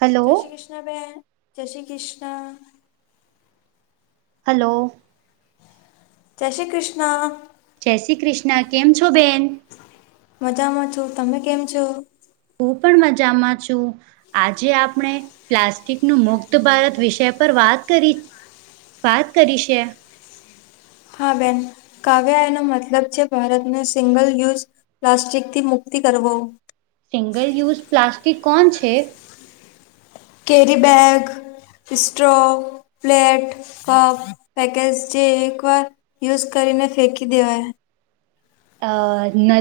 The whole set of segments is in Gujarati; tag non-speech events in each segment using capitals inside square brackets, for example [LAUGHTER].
હલો જય શ્રી કૃષ્ણ બેન જય શ્રી કૃષ્ણ હલો જય શ્રી કૃષ્ણ જય શ્રી કૃષ્ણ કેમ છો બેન મજામાં છું તમે કેમ છો? હું પણ મજામાં છું આજે આપણે પ્લાસ્ટિક નુ મુક્ત ભારત વિષય પર વાત કરી વાત કરીશે હા બેન કાવ્ય એનો મતલબ છે ભારતને સિંગલ યુઝ પ્લાસ્ટિક થી મુક્તિ કરવો સિંગલ યુઝ પ્લાસ્ટિક કોન છે? Carry bag strong plate cup package જે એક વાર યુઝ કરીને ફેંકી દેવાય અ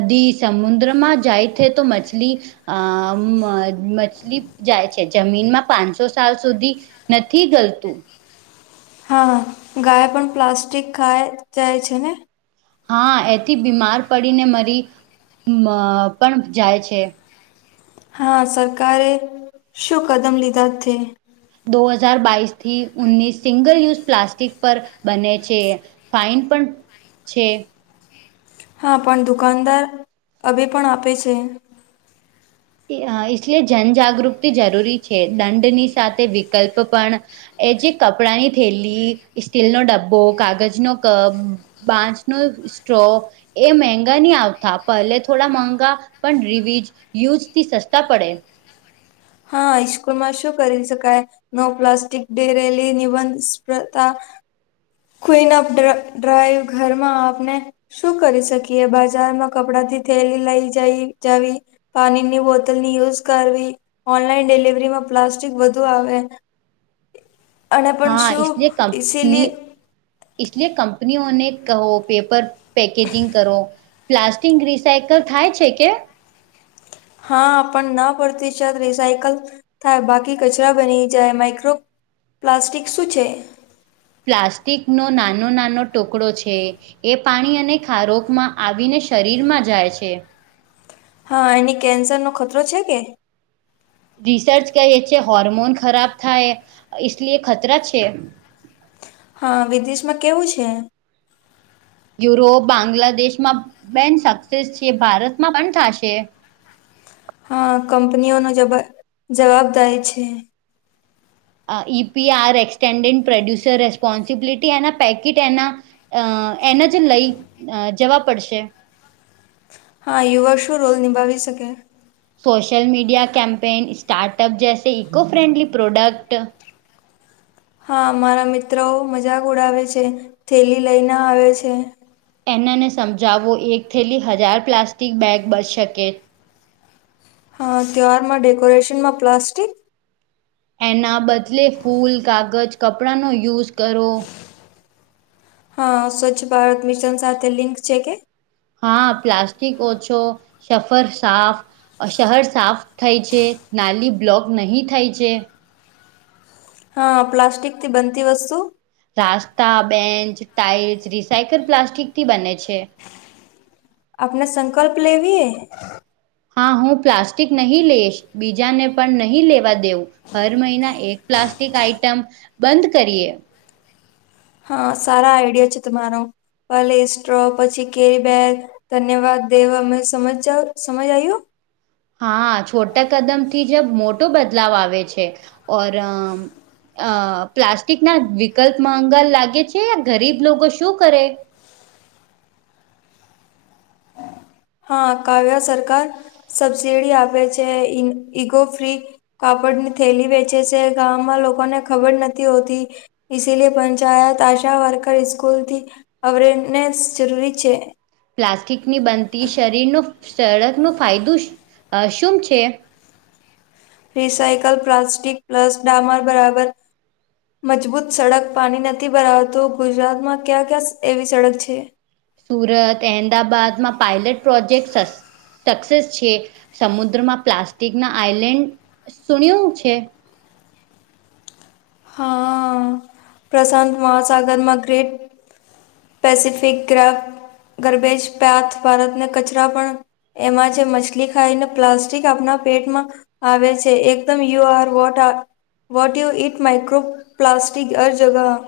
નદી સમુદ્રમાં જાય છે તો મછલી અ મછલી જાય છે જમીનમાં પાંનસો સાલ સુધી નથી ગલતું હા ગાય પન પ્લાસ્ટિક ખાય જાય છે ને હા એથી બીમાર પડીને મરી પણ જાય છે હા સરકારે શું કદમ લીધા થે દો હજાર બાઈસ થી ઉનીસ સિંગલ યુઝ પ્લાસ્ટિક પર બને છે ફાઇન પન છે હા પણ દુકાનદાર હવે પણ આપે છે [UNINTELLIGIBLE] જન જાગૃતિ જરૂરી છે દંડની સાથે વિકલ્પ પણ એ જે કપડાની થેલી સ્ટીલનો ડબ્બો કાગજનો કપ બાચનો સ્ટ્રોં એ મંગા ની આવતા પહેલે થોડા મંગા પણ રિવિઝ યુઝ થી સસ્તા પડે હા ઈસ્કૂલમાં શું કરી શકાય નો પ્લાસ્ટિક ઢેરેલી નિબંધ સ્પર્ધા ક્વિનઅપ ડ્રાઈવ ઘરમાં આપને શું કરી શકીએ બાજારમાં કપડા થી થેલી લઈ જઈ જવી પાણીની બોતલની યુઝ કરવી ઓનલાઈન ડિલિવરીમાં પ્લાસ્ટિક વધુ આવે અને પણ શું ઈસીલી ઇસલિયે કંપનીઓને કહો પેપર પેકેજિંગ કરો પ્લાસ્ટિક રિસાયકલ થાય છે કે હા પણ ના પડતી શત રિસાયકલ થાય બાકી કચરા બની જાય માઇક્રો પ્લાસ્ટિક સૂ છે પ્લાસ્ટિક નો નાનો નાનો ટુકડો છે એ પાણી અને ખારોખમાં આવીને શરીરમાં જાય છે હા એની કેન્સર નો ખતરો છે કે- રિસર્ચ કરીએ છે હોર્મોન ખરાબ થાય લી ખતરા છે. હા વિદેશમાં કેવું છે. યુરોપ બાંગ્લાદેશમાં બેન સક્સેસ છે. ભારતમાં પણ થશે- હા કંપનીઓ ન [UNINTELLIGIBLE] જવા જવાબદારિ છે. E P R extended producer responsibility એના પેકીટ એના- અ એને જ લઈ જવા પડશે- હા યુવા શું રોલ નિભાવી શકે- સોશલ મીડિયા કેમ્પેન સ્ટાર્ટઅપ જૈસે ઇકો ફ્રેન્ડલી પ્રોડક્ટ- હા મારા મિત્રો મજાક ઉડાવે છે થેલી લઈને આવે છે. એનાને સમજાવવો એક થેલી હજાર પ્લાસ્ટિક બેગ બચ શકે- હા ત્યોહારમાં ડેકોરેશનમાં પ્લાાસ્ટિક- એના બદલે ફૂલ કાગજ કપડાંનો યુઝ કરો- હા સ્વચ્છ ભારત મિશન સાથે લિંક છે કે- હા પ્લાસ્ટિક ઓછો સફર સાફ- શહેર સાફ થાય છે નાલી બ્લોક નહીં થાય છે. હા પ્લાસ્ટિક થી બનતી વસ્તુ- રાસ્તા બેન્ચ ટાાઈલ્સ રિસાયકલ પ્લાસ્ટિક થી બને છે. આપણે સંકલ્પ લેવીએ- હા હું પ્લાસ્ટિક નહીં લઈશ બીજાને પણ નહીં લેવા દેઉ- હર મહિના એક પ્લાસ્ટિક આઈટમ બંધ કરીએ- હા સારા આઈડિયા છે તમારો ભલે સ્ટ્રો પછી કેરી બેગ- ધન્યવાદ દેવમે સમજ જા સમજ આયયો- હા છોટા કદમથી જબ મોટો બદલાવ આવે છે. ઓર- અ પ્લાસ્ટિક ના વિકલ્પમાંંગાર લાગે છે ગરીબ લોકો શું કરે- હા કાવ્ય સરકાર સબસીડી આપે છે. ઈગો ફ્રી- કાપડ ની થેલી વેચે છે ગામમાં લોકોને ખબર નથી હોતી- લિ પંચાયત આશા વર્કર સ્કૂલથી અવેરનેસ જરૂરી છે. પ્લાસ્ટિકની બનતી શરીરનો સળક ન ફાયદો શું છે. રિસાઇકલ પ્લાસ્ટિક પ્લસ ડામર બરાબર- મજબૂત સડક પાણી નથી ભરાવતો ગુજરાતમાં ક્યાં ક્યા એવી સડક છે. સુરત અહેમદાબાદમાં પાયલટ પ્રોજેક્ટ્સ અસ- સક્સેસ છે સમુદ્રમાં પ્લાસ્ટિક ના આઈલેન્ડ સુણ્યું છે. હા પ્રશાંત મહાસાગરમાં ગ્રેટ- પેસિફિક ગ ગર્બેજ પેથ ભારતને કચરા પણ- એમાં જે મછલી ખાઈને પ્લાસ્ટિક આપણા પેટમાં- આવે છે એકદમ યુ આર વોટ આ- વોટ યુ ઇટ માઇક્રોપ્લાસ્ટિક હર જગહ-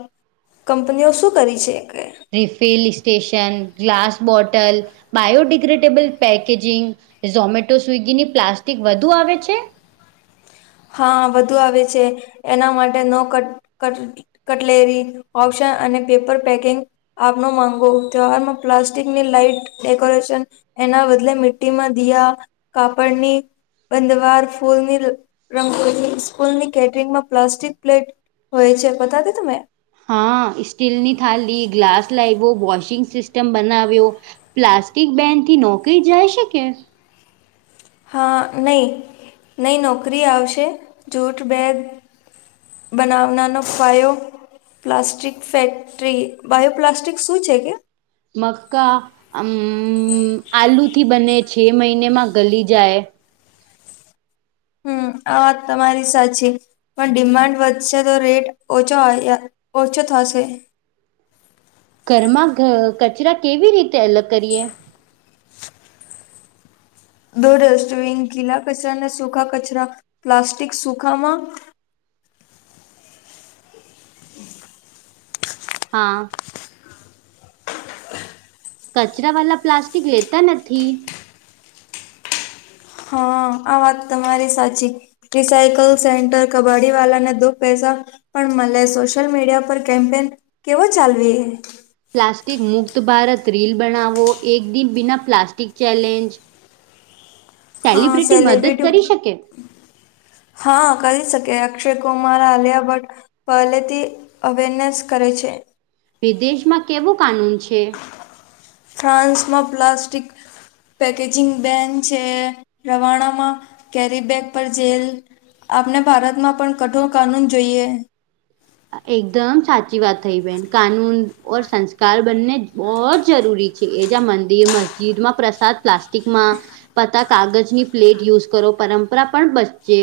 કંપનીઓ શું કરી છે એક- refill station glass bottle- biodegradable packaging Zomato સ્વિગીની પ્લાસ્ટિક વધુ આવે છે- હા વધુ આવે છે એના માટે ન- કટલેરી ઓપ્શન અને પેપર પેકિંગ- આપનો માંગો તહેવારમાં પ્લાસ્ટિકની લાઈટ ડેકોરેશન- એના બદલે મિટીમાં દયા કાપડની બંધવાર ફૂલની- રંગો સ્કૂલની કેટરિંગમાં પ્લાસ્ટિક પ્લેટ હોય છે. બતા દ તમે- હા સ્ટીલની થાળલી ગ્લાસ લાવ્યો વોશિંગ સિસ્ટમ બનાવ્યો- પ્લાસ્ટિક બેનથી નોકરી જાય શકે? હા નહીં નહીં નોકરી આવશે જૂઠ બેગ- બનાવનાનો પાયો- પ્લાસ્ટિક ફેક્ટરી બાયોપ્લાસ્ટિક શું છે કે મક્કા અમમ આલુથી બને છે મહિનેમાં ગલી જાય હમ્મ આ વાત તમારી સાચી પણ ડિમાન્ડ વધશે તો રેટ ઓછો ઓછો થશે ઘરમાં ઘ કચરા કેવી રીતે અલગ કરીએ દો ડસ્ટબીન ગીલા કચરાના સૂખા કચરા પ્લાસ્ટિક સુખામાં હા કચરા વાલા પ્લાસ્ટિક લેતા નથી હા આ વાત તમારી સાચી રિસાાઈકલ સેન્ટર કબા્ડી વાલા ને દો પૈસા પણ મને સોશિયલ મીડિયા પર કેમ્પેન કેવો ચાલવી પ્લાસ્ટિક મુક્ત ભારત રીલ બનાવો એક દિન બિના પ્લાસ્ટિક ચેલેન્જ સેલિબ્રિટી મદદ કરી શકે હા કરી શકે અક્ષય કુમાર આલિયા ભટ્ટ પહેલેથી અવેરનેસ કરે છે વિદેશમાં કેવું કાનૂન છે ફ્રાન્સમાં પ્લાસ્ટિક પેકેજિંગ બેન છે રવાનામાં કેરી બેગ પર જેલ આપણે ભારતમાં પણ કઠોર કાનૂન જોઈએ એકદમ સાચી વાત થઈ બેન કાનૂન ઓ સંસ્કાર બનને બહો જરૂરી એ જ મંદિર મસ્જિદમાં પ્રસાદ પ્લાસ્ટિકમાં પતા કાગજની પ્લેટ યુઝ કરો પરંપરા પણ બચચે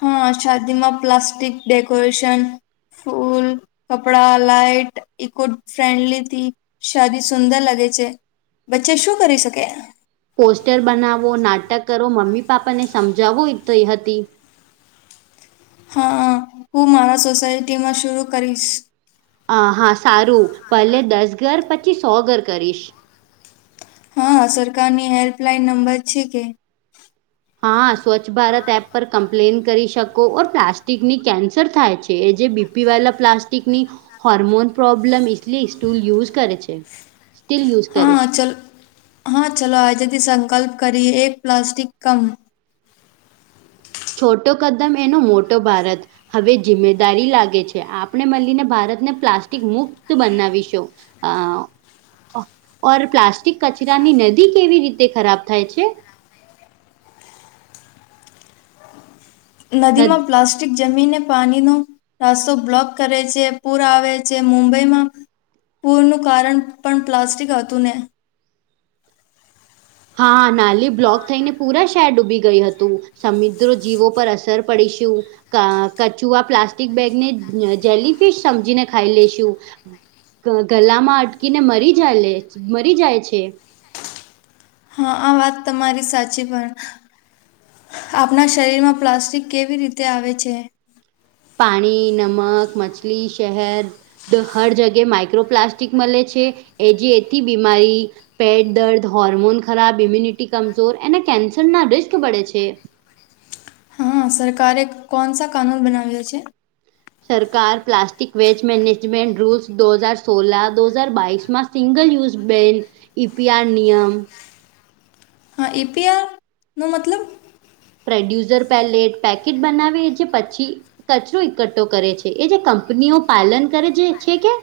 હા શાદીમાં પ્લાસ્ટિક ડેકોરેશન ફૂલ કપડા લાાઈટ ઇકો ફ્રેન્ડલી થી શદી સુંદર લાગે છે વચ્ચે શું કરી શકે પોસ્ટર બનાવો નાટક કરો મમ્મી પાપાને સમજાવો હતી હા હું મારા સોસાયટીમાંસુરુ કરીશ હ હા સારું પચી દસ ઘર પછી સો ઘર કરીશ હા સરકારની હેલ્પલાઈન નંબર છે કે હા સ્વચ્છ ભારત એપ પર કમ્પ્લેન કરી શકો ઓર પ્લાસ્ટિકની કેન્સર થાય છે એ જે બી બીપીવાલા પ્લાસ્ટિક ની હોર્મોન પ્રોબ્લેમ ઇલી સ્ટૂલ યુઝ કરે છે સ્ટીલ યુઝ કરે હા છે ચાલ હા ચાલો આજથી સંકલ્પ કરીએ એક પ્લાસ્ટિક કમ છોટો કદમ એનો મોટો ભારત હવે જિમ્મેદારી લાગે છે આપણે મળીને ભારતને પ્લાસ્ટિક મુક્ત બનાવીશું અ ઓર પ્લાસ્ટિક કચરાની નદી કેવી રીતે ખરાબ થાય છે નદ નદીમાં પ્લાસ્ટ જમીનને પાણીનો રસ્તો બ્લોક કરે છે પૂર આવે છે મુંબઈમાં પૂરનું કારણ પણ પ્લાસ્ટિક હતું ને હા નાલી બ્લોક થઈને પૂરા શાર ડૂબી ગઈ હતું સમુદ્ર જીવો પર અસર પડીશું કચુઆ પ્લાસ્ટિક બેગને જેલીફિશ સમજીને ખાઈ લઈેશું ગલામાં અટકીને મરી જાય મરી જાય છે હા આ વાત તમારી સાચી પણ આપણા શરીરમાં પ્લાસ્ટિક કેવી રીતે આવે છે પાણી નમક મછલી શહર હર જગ્યા માઈક્રોપ્લાસ્ટિક મળે છે એ જે એથી બીમારી પેટ દર્દ હોર્મોન ખરાબ ઇમ્યુનિટી કમજોર એ કેન્સર ના રિસ્ક બડે છે હા સરકારે કોનસા કાનૂન બનાવયા છે સરકાર પ્લાસ્ટિક વેસ્ટ મેનેજમેન્ટ રૂલ્સ દો હજાર સોલા દો હજાર બાઇસમાં સિંગલ યુઝ બેન ઈપીઆર નિયમ હા એપીઆર નો મતલબ પ્રોડ્યુસર પેલેટ પેકેટ બનાવી છે પછી. કચરો એકઠઠો કરે છે એ જે કંપનીઓ પાલન કરે છે છે કે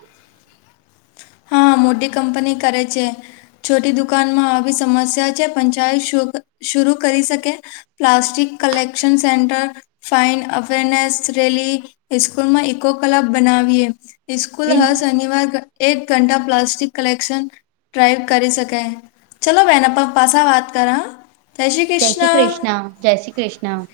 હા મોટી કંપની કરે છે. છોટી દુકાનમાં આવી સમસ્યા છે પંચાયત શો શુરૂ કરી શકે. Plastic collection centre. Fine awareness rally સ્કૂલમાં ઇકો કલબ બનાવીએ. ઈસ્કૂલ બિલ હ શનિવાર એક ઘંટા પ્લાસ્ટિક કલેક્શન ડ્રાઈવ કરી શકાય ચાલલો બેહેન આપા પાછા વાત કર જય શ્રી કૃષ્ણ જય શ્રી કૃષ્ણ.